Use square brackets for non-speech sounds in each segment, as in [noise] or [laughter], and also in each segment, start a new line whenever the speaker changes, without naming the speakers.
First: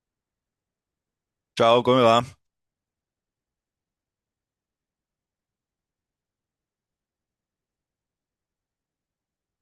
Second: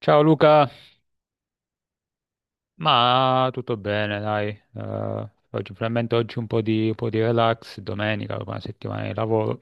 Ciao Luca,
Ciao, come va?
ma tutto bene, dai. Oggi, finalmente oggi un po' di relax, domenica, dopo una settimana di lavoro.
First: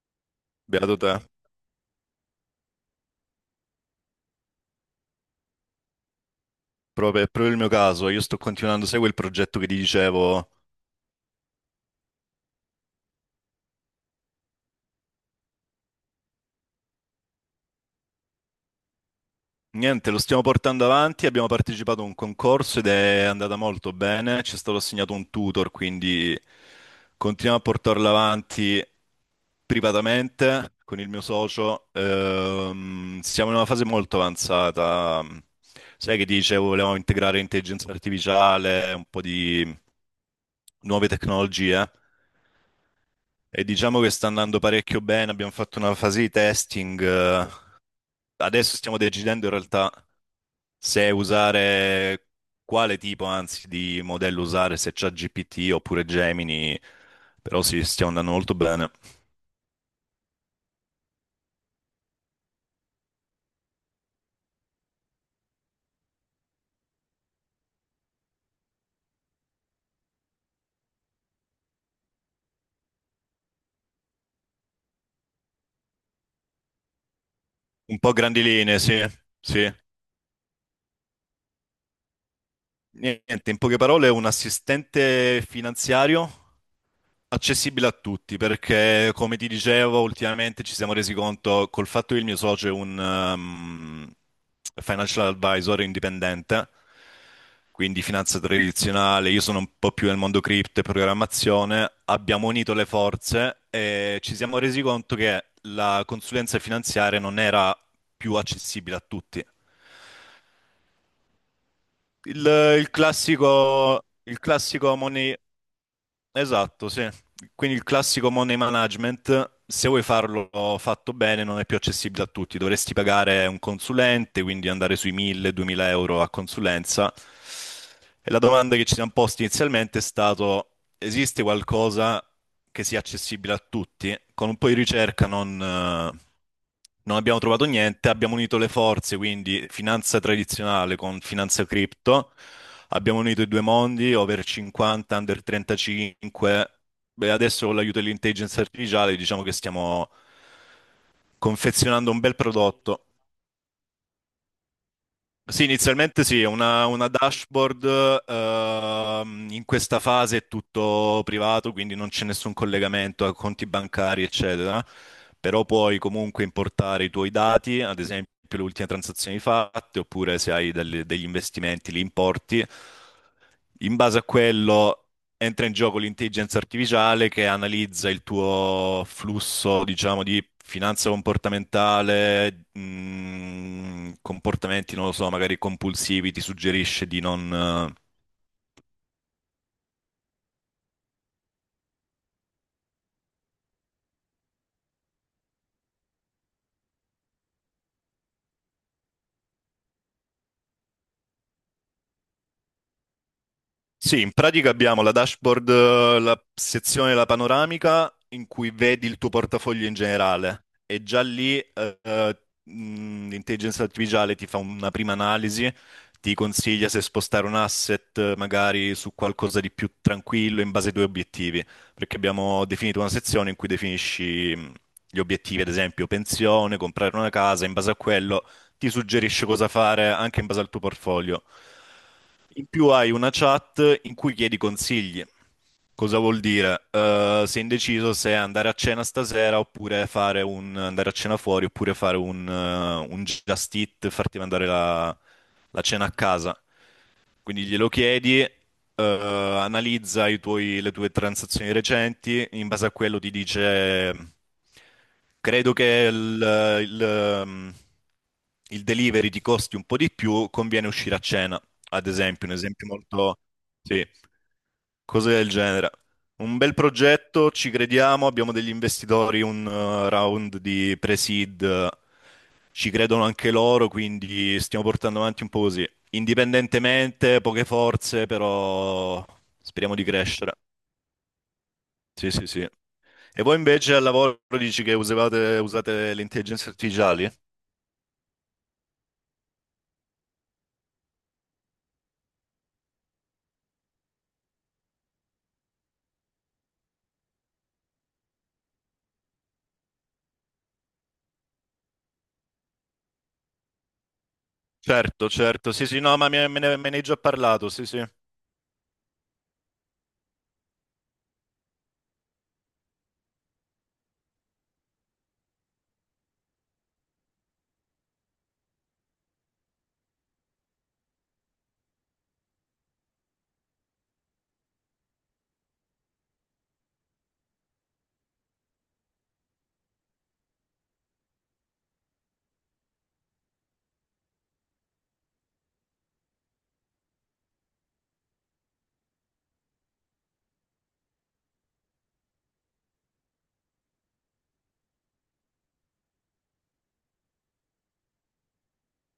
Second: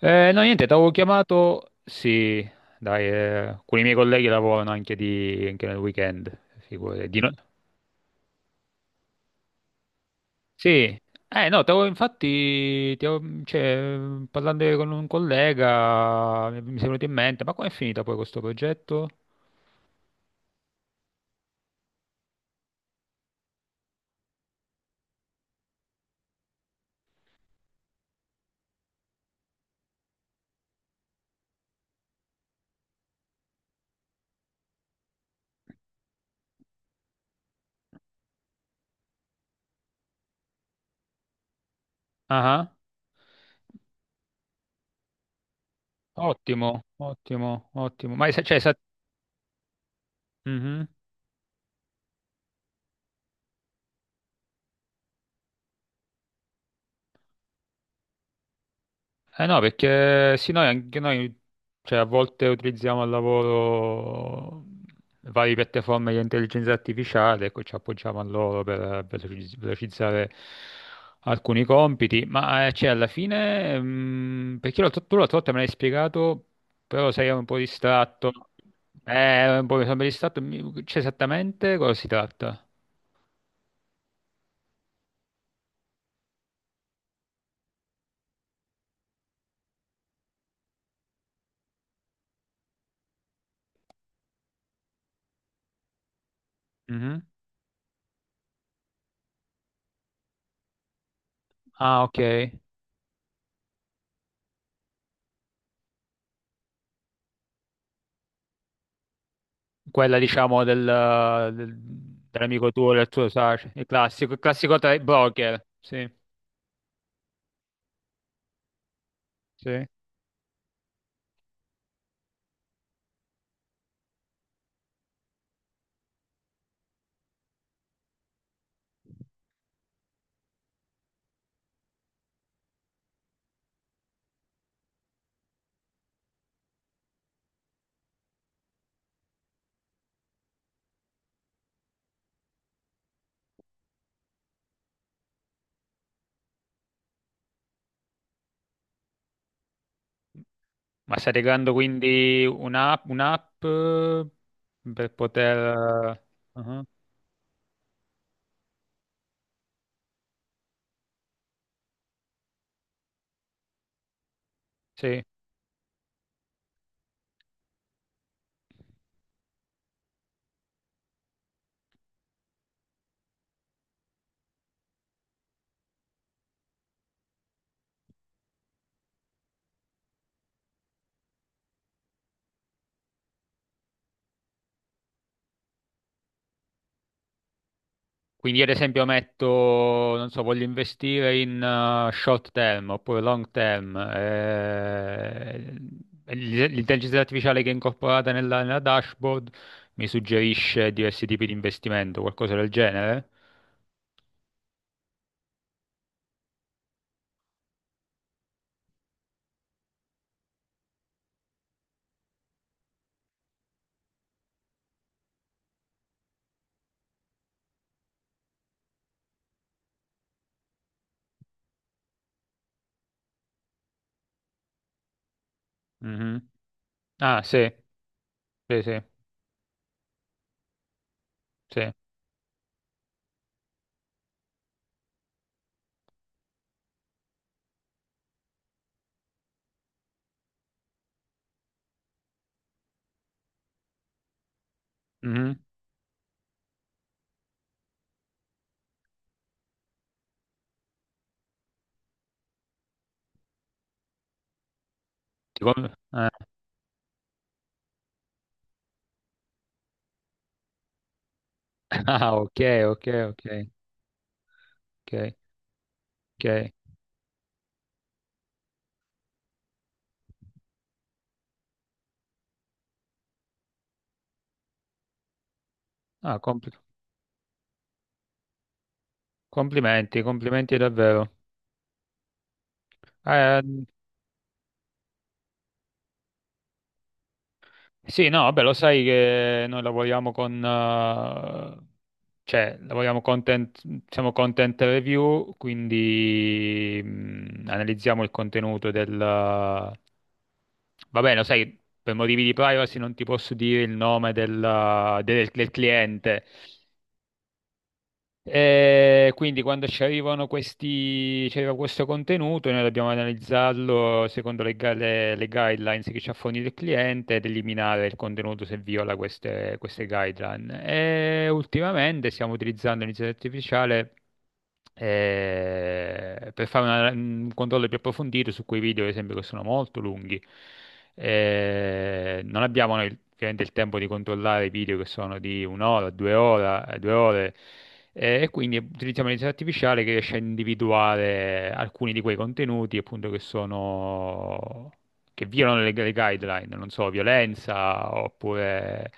Eh no, niente, ti avevo
Beato te.
chiamato, sì, dai, alcuni miei colleghi lavorano anche, di, anche nel weekend, figurati. Di
Proprio, è
no-
proprio il mio caso. Io sto continuando, sai quel progetto che ti dicevo?
Sì, eh no, cioè, parlando con un collega mi è venuto in mente, ma com'è finita poi questo progetto?
Niente, lo stiamo portando avanti. Abbiamo partecipato a un concorso ed è andata molto bene. Ci è stato assegnato un tutor, quindi continuiamo a portarlo avanti privatamente con il mio socio. Siamo in una fase molto avanzata. Sai che ti dicevo, volevamo integrare intelligenza artificiale, un po' di nuove tecnologie.
Ah, ah.
E diciamo che sta andando parecchio bene, abbiamo fatto una fase di
Ottimo,
testing.
ottimo, ottimo.
Adesso stiamo decidendo in realtà
Mhm.
se usare quale tipo, anzi, di modello usare, se c'è GPT oppure Gemini, però sì, stiamo andando molto bene.
Eh no, perché sì, noi anche noi, cioè, a volte utilizziamo al lavoro varie piattaforme di intelligenza artificiale, ecco, ci appoggiamo a loro per velocizzare alcuni compiti, ma cioè, alla fine, tu l'altra volta me l'hai spiegato, però sei un po'
Un po'
distratto,
grandi linee, sì,
un
sì.
po' mi sono distratto, cioè, esattamente cosa si tratta?
Niente, in poche parole, è un assistente finanziario accessibile a tutti perché, come ti dicevo, ultimamente ci siamo resi conto col fatto che il mio socio è un financial advisor indipendente,
Mhm.
quindi finanza tradizionale, io sono un po' più nel mondo cripto e programmazione,
Ah, ok.
abbiamo unito le forze e ci siamo resi conto che la consulenza finanziaria non era più accessibile a tutti.
Quella diciamo del-
Il,
dell'amico
il
tuo, del tuo sace,
classico,
il
il
classico tra
classico
i
money.
broker, sì,
Esatto, sì. Quindi il classico money management,
sì.
se vuoi farlo fatto bene, non è più accessibile a tutti. Dovresti pagare un consulente, quindi andare sui 1.000-2.000 euro a consulenza. E la domanda che ci siamo posti inizialmente è stato, esiste qualcosa che sia accessibile a tutti? Con un po' di ricerca non abbiamo trovato niente, abbiamo unito le forze, quindi finanza tradizionale con finanza cripto, abbiamo unito i due mondi, over 50, under 35. Beh, adesso con l'aiuto dell'intelligenza artificiale diciamo che stiamo
Ma stai creando
confezionando un bel
quindi
prodotto.
un'app, per
Sì,
poter...
inizialmente sì, è
Ah,
una dashboard, in questa fase è tutto privato, quindi non c'è nessun collegamento a conti bancari, eccetera,
sì,
però puoi comunque importare i tuoi dati, ad esempio le ultime transazioni fatte, oppure se hai degli investimenti li importi. In base a quello entra in gioco l'intelligenza artificiale che analizza il tuo flusso, diciamo, di finanza comportamentale, comportamenti, non lo so, magari compulsivi, ti suggerisce di non.
quindi io ad esempio metto, non so, voglio investire in short term oppure long term, l'intelligenza artificiale che è incorporata nella dashboard mi suggerisce diversi tipi di investimento, qualcosa del genere?
Sì, in pratica abbiamo la dashboard, la sezione della panoramica in cui vedi il tuo portafoglio in generale e già lì l'intelligenza artificiale ti fa una prima analisi, ti consiglia se spostare un asset magari su qualcosa di più tranquillo in base ai tuoi obiettivi, perché abbiamo definito una sezione in cui definisci gli obiettivi, ad esempio
Mhm.
pensione, comprare una
Ah,
casa,
sì,
in base a quello
sì,
ti
sì,
suggerisce cosa fare anche in base al tuo portfolio.
sì.
In più hai una chat in cui chiedi consigli. Cosa vuol dire? Sei indeciso se andare a cena stasera oppure andare a cena fuori oppure fare un just eat, farti mandare la,
Mhm.
la cena a casa. Quindi glielo chiedi, analizza le tue transazioni recenti, in base a quello ti dice,
Ti
credo
com-
che
eh,
il delivery ti costi un po' di più, conviene uscire a cena, ad
[laughs] Ah,
esempio, un
ok,
esempio
ok,
molto.
ok,
Sì, cose
ok,
del genere. Un
ok.
bel progetto, ci crediamo, abbiamo degli investitori, un round di pre-seed, ci credono anche loro, quindi stiamo portando avanti un po' così.
Ah, compl-
Indipendentemente, poche forze, però speriamo di
complimenti,
crescere.
complimenti davvero.
Sì, sì, sì. E voi
Eh,
invece al lavoro dici che usate le intelligenze artificiali?
sì, no, vabbè, lo sai che noi lavoriamo con, cioè, lavoriamo content, siamo content review, quindi analizziamo il contenuto del... Va bene, lo sai, per motivi di privacy non ti posso dire il nome
Certo,
del, del
certo, sì, sì, no, ma
cliente.
me ne hai già parlato, sì, sì.
E quindi quando ci arrivano questi, ci arriva questo contenuto, noi dobbiamo analizzarlo secondo le guidelines che ci ha fornito il cliente ed eliminare il contenuto se viola queste guideline. E ultimamente stiamo utilizzando l'intelligenza artificiale per fare un controllo più approfondito su quei video, ad esempio, che sono molto lunghi. Non abbiamo noi ovviamente il tempo di controllare i video che sono di un'ora, due ore, e quindi utilizziamo l'intelligenza artificiale che riesce a individuare alcuni di quei contenuti, appunto, che sono... che violano le guideline, non so, violenza oppure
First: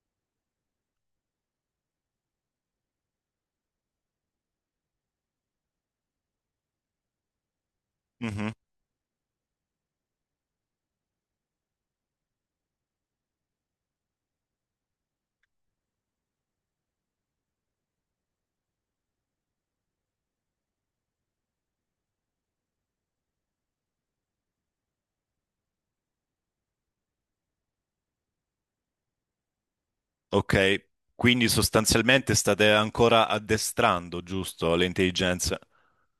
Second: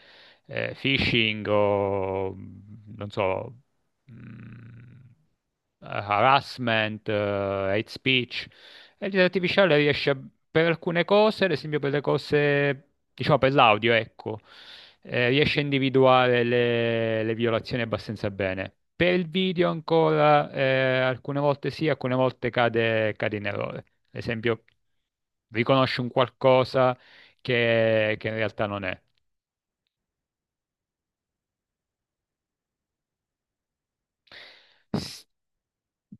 phishing o non so mh, harassment, hate speech.
Mhm.
E il artificiale per alcune cose, ad esempio per le cose, diciamo per l'audio, ecco, riesce a individuare le violazioni abbastanza bene. Per il video ancora, alcune volte sì, alcune volte cade, cade in errore. Ad esempio, riconosce un qualcosa che in realtà non è.
Ok, quindi sostanzialmente state ancora addestrando, giusto, le
S-
intelligenze?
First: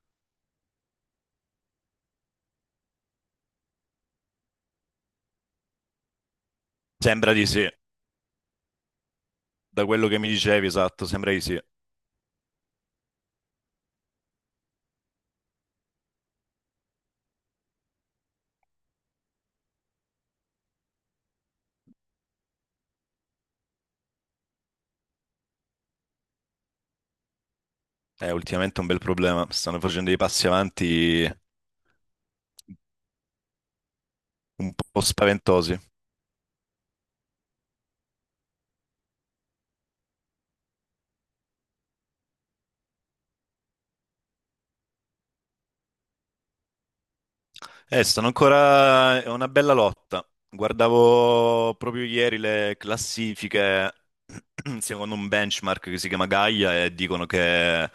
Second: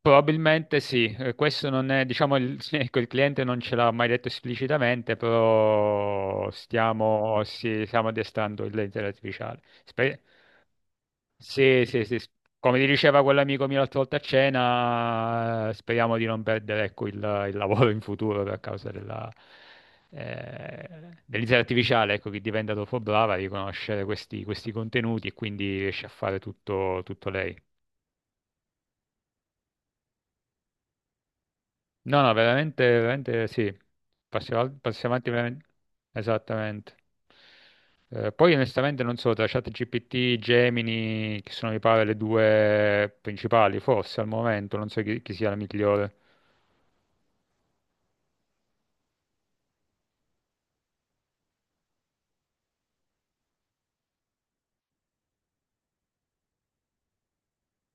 Probabilmente sì, questo non è, diciamo, il, [laughs] ecco, il cliente non ce l'ha mai detto esplicitamente, però
Sembra
stiamo,
di sì,
sì, stiamo addestrando l'intelligenza artificiale.
da quello che mi dicevi, esatto, sembra di sì.
Sì, sì, sì, come ti diceva quell'amico mio l'altra volta a cena, speriamo di non perdere, ecco, il lavoro in futuro per causa della, eh, dell'intelligenza artificiale, ecco, che diventa dopo brava a riconoscere questi, questi contenuti e quindi riesce a fare tutto tutto lei.
È ultimamente un bel problema, stanno facendo dei passi avanti
No, no, veramente, veramente sì.
un po'
Passi avanti veramente.
spaventosi.
Esattamente. Poi onestamente non so, tra ChatGPT, Gemini, che sono mi pare le due principali, forse al momento, non so chi, chi sia la migliore.
Stanno ancora, è una bella lotta. Guardavo proprio ieri le classifiche, [clears throat] secondo un benchmark che si chiama Gaia, e dicono che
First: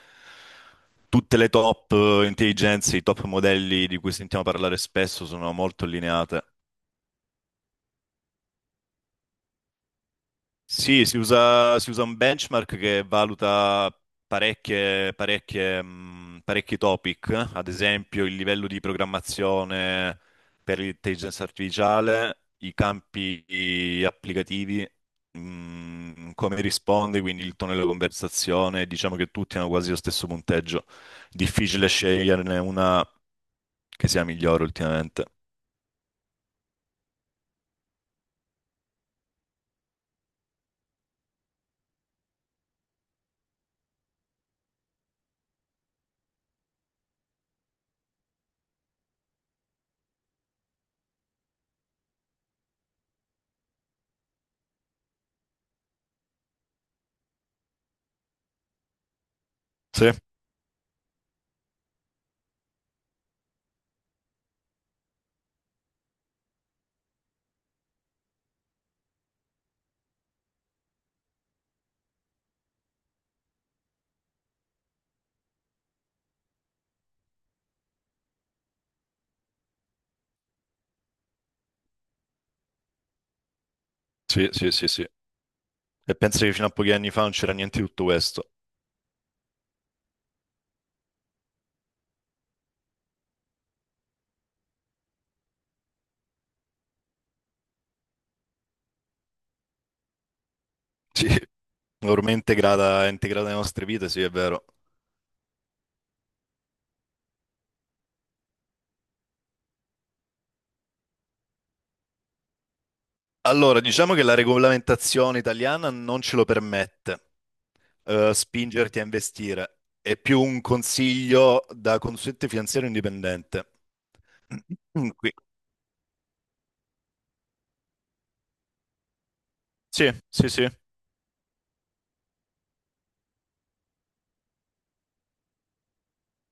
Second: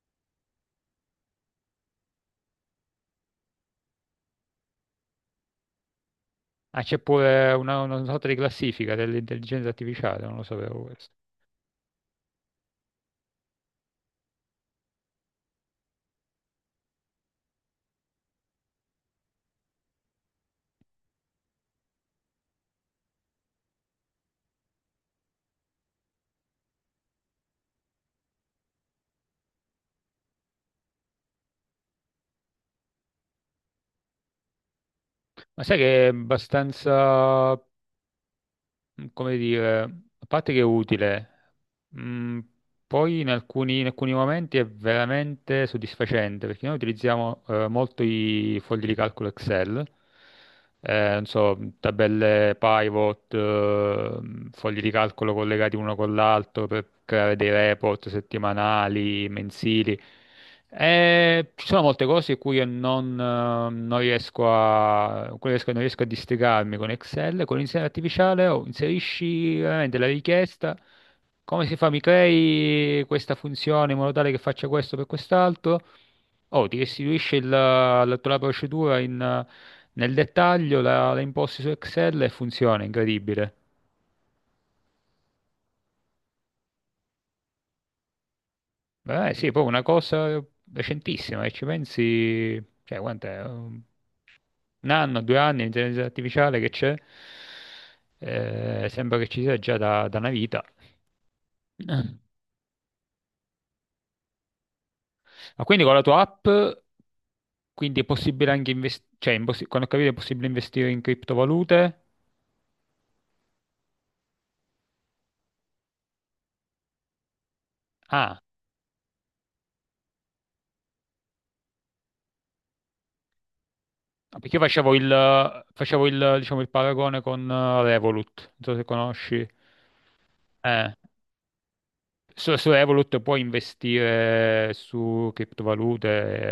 tutte le top intelligenze, i top modelli di cui sentiamo parlare spesso sono molto allineate.
Ah, c'è pure una sorta di classifica dell'intelligenza artificiale, non lo sapevo
Sì,
questo.
si usa un benchmark che valuta parecchi topic, ad esempio il livello di programmazione per l'intelligenza artificiale, i campi applicativi, come risponde, quindi il tono della conversazione, diciamo che tutti hanno quasi lo stesso punteggio. Difficile sceglierne una che sia migliore ultimamente.
Ma sai che è abbastanza, come dire, a parte che è utile, mh, poi in alcuni momenti è veramente soddisfacente perché noi utilizziamo molto i fogli di calcolo Excel, non so, tabelle pivot, fogli di calcolo collegati uno con l'altro per creare dei report settimanali, mensili.
Sì,
Ci sono molte cose in cui io non, non riesco a, non riesco a districarmi con Excel, con l'intelligenza artificiale oh, inserisci veramente la richiesta. Come si fa? Mi crei questa funzione in modo tale che faccia questo per quest'altro? Oh, ti restituisce la tua procedura in, nel dettaglio, la, la imposti su Excel e funziona, incredibile.
sì, sì, sì, sì. E penso che fino a pochi anni fa non c'era niente di tutto questo.
Beh, sì, poi una cosa recentissima, e ci pensi, cioè, quant'è? Un anno, due anni, l'intelligenza artificiale che c'è, sembra che ci sia già da una vita.
Sì. Ormai è ormai integrata, è integrata nelle nostre vite, sì, è vero.
Ma quindi con la tua app, quindi è possibile anche investire, cioè, quando ho capito è possibile investire in criptovalute?
Allora, diciamo che la regolamentazione italiana non ce lo permette,
Ah,
spingerti a investire. È più un consiglio da consulente finanziario indipendente.
no, perché io
[clears throat]
facevo
Mm, qui.
facevo il, diciamo, il paragone con Revolut, non so se conosci.
Sì, sì, sì.
Eh, su Revolut puoi investire su criptovalute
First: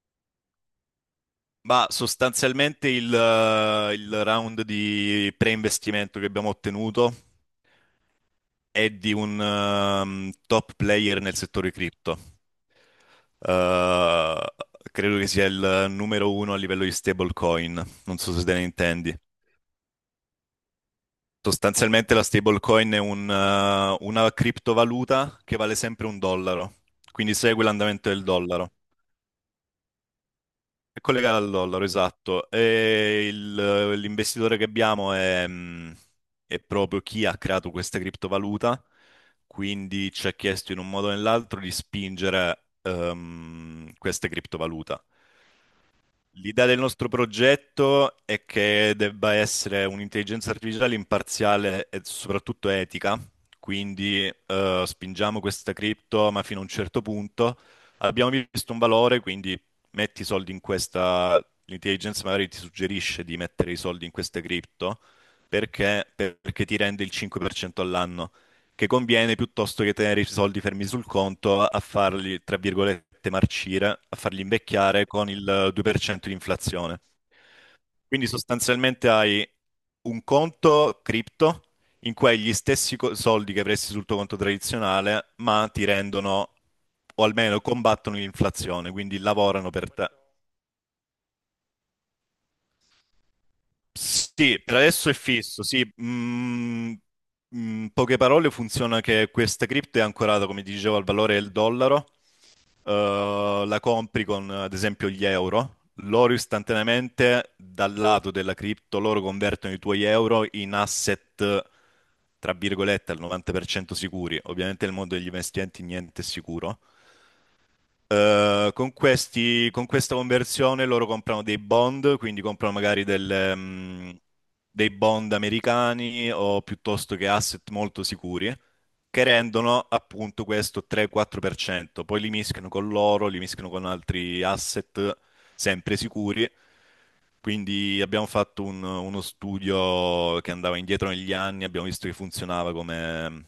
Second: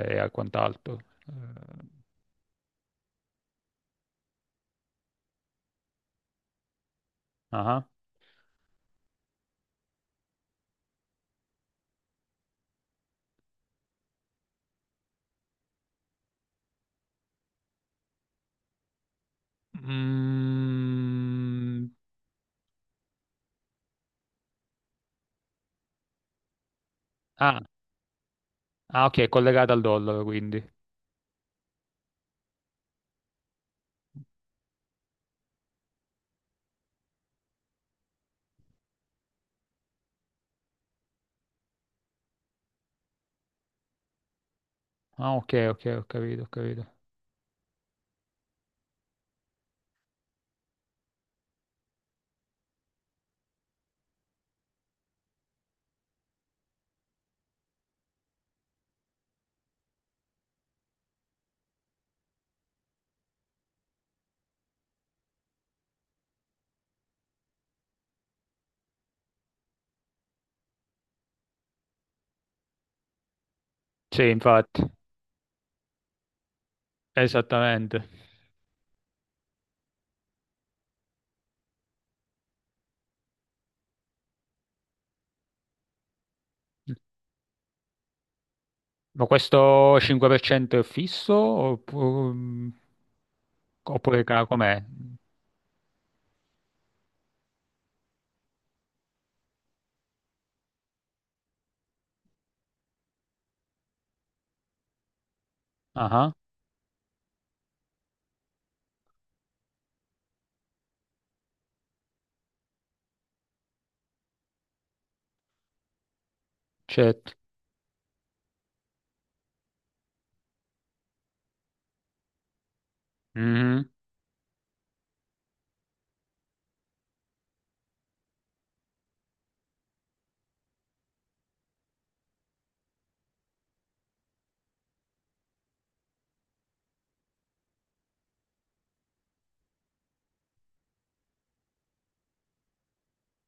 e quant'altro. Eh,
Ma sostanzialmente il round di pre-investimento che abbiamo ottenuto
ah.
è di un top player nel settore cripto. Eh, credo che sia il numero uno a livello di stablecoin. Non so se te ne intendi.
Mm,
Sostanzialmente la stablecoin è una criptovaluta che vale sempre un dollaro, quindi
ah,
segue l'andamento del dollaro.
ah, ok, è collegata al dollaro, quindi.
È collegata al dollaro, esatto. E l'investitore che abbiamo è proprio chi ha creato questa criptovaluta, quindi ci ha chiesto in un modo o nell'altro di spingere questa criptovaluta.
Ah, ok, ok, ho capito, ho
L'idea del
capito.
nostro progetto è che debba essere un'intelligenza artificiale imparziale e soprattutto etica, quindi spingiamo questa cripto, ma fino a un certo punto abbiamo visto un valore, quindi metti i soldi in questa, l'intelligenza magari ti suggerisce di mettere i soldi in questa cripto perché ti rende il 5% all'anno che conviene piuttosto che tenere i soldi fermi sul conto a farli, tra virgolette, marcire, a
Sì,
farli
infatti.
invecchiare con il 2% di inflazione.
Esattamente.
Quindi sostanzialmente hai un conto cripto in cui hai gli stessi soldi che avresti sul tuo conto tradizionale, ma ti rendono, o almeno combattono l'inflazione, quindi
Ma
lavorano per
questo
te.
5% è oppure,
Sì, per
com'è?
adesso è fisso, sì. In poche parole funziona che questa cripto è ancorata, come ti dicevo, al valore del dollaro, la compri con ad esempio gli euro,
Ah,
loro istantaneamente dal lato della cripto, loro convertono i tuoi euro in asset, tra virgolette, al 90% sicuri. Ovviamente nel mondo degli investimenti niente è sicuro.
certo.
Con questa conversione loro comprano dei bond, quindi comprano magari
Mhm.
dei bond americani o piuttosto che asset molto sicuri, che rendono appunto questo 3-4%. Poi li mischiano con l'oro, li mischiano con altri asset sempre sicuri. Quindi abbiamo fatto uno studio che andava indietro negli anni, abbiamo visto che funzionava come,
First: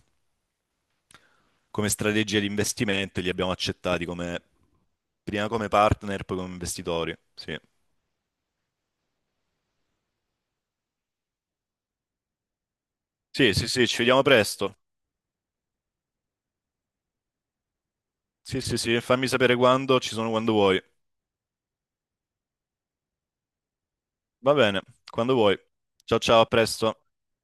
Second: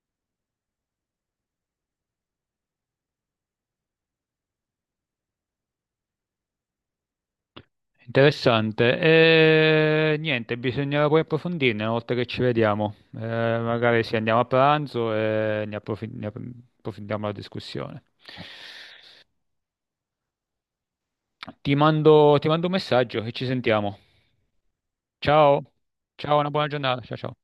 come strategia di investimento e li abbiamo accettati come prima come partner, poi come investitori. Sì.
Interessante. E, niente, bisognerà poi approfondirne una volta che ci vediamo.
Sì, sì, sì, ci
Magari sì,
vediamo
andiamo a
presto.
pranzo e ne approfondiamo la discussione.
Sì, sì, sì, fammi sapere quando, ci sono quando vuoi.
Ti mando un messaggio e ci sentiamo.
Va bene, quando vuoi.
Ciao,
Ciao,
ciao,
ciao, a
una buona giornata.
presto.
Ciao, ciao.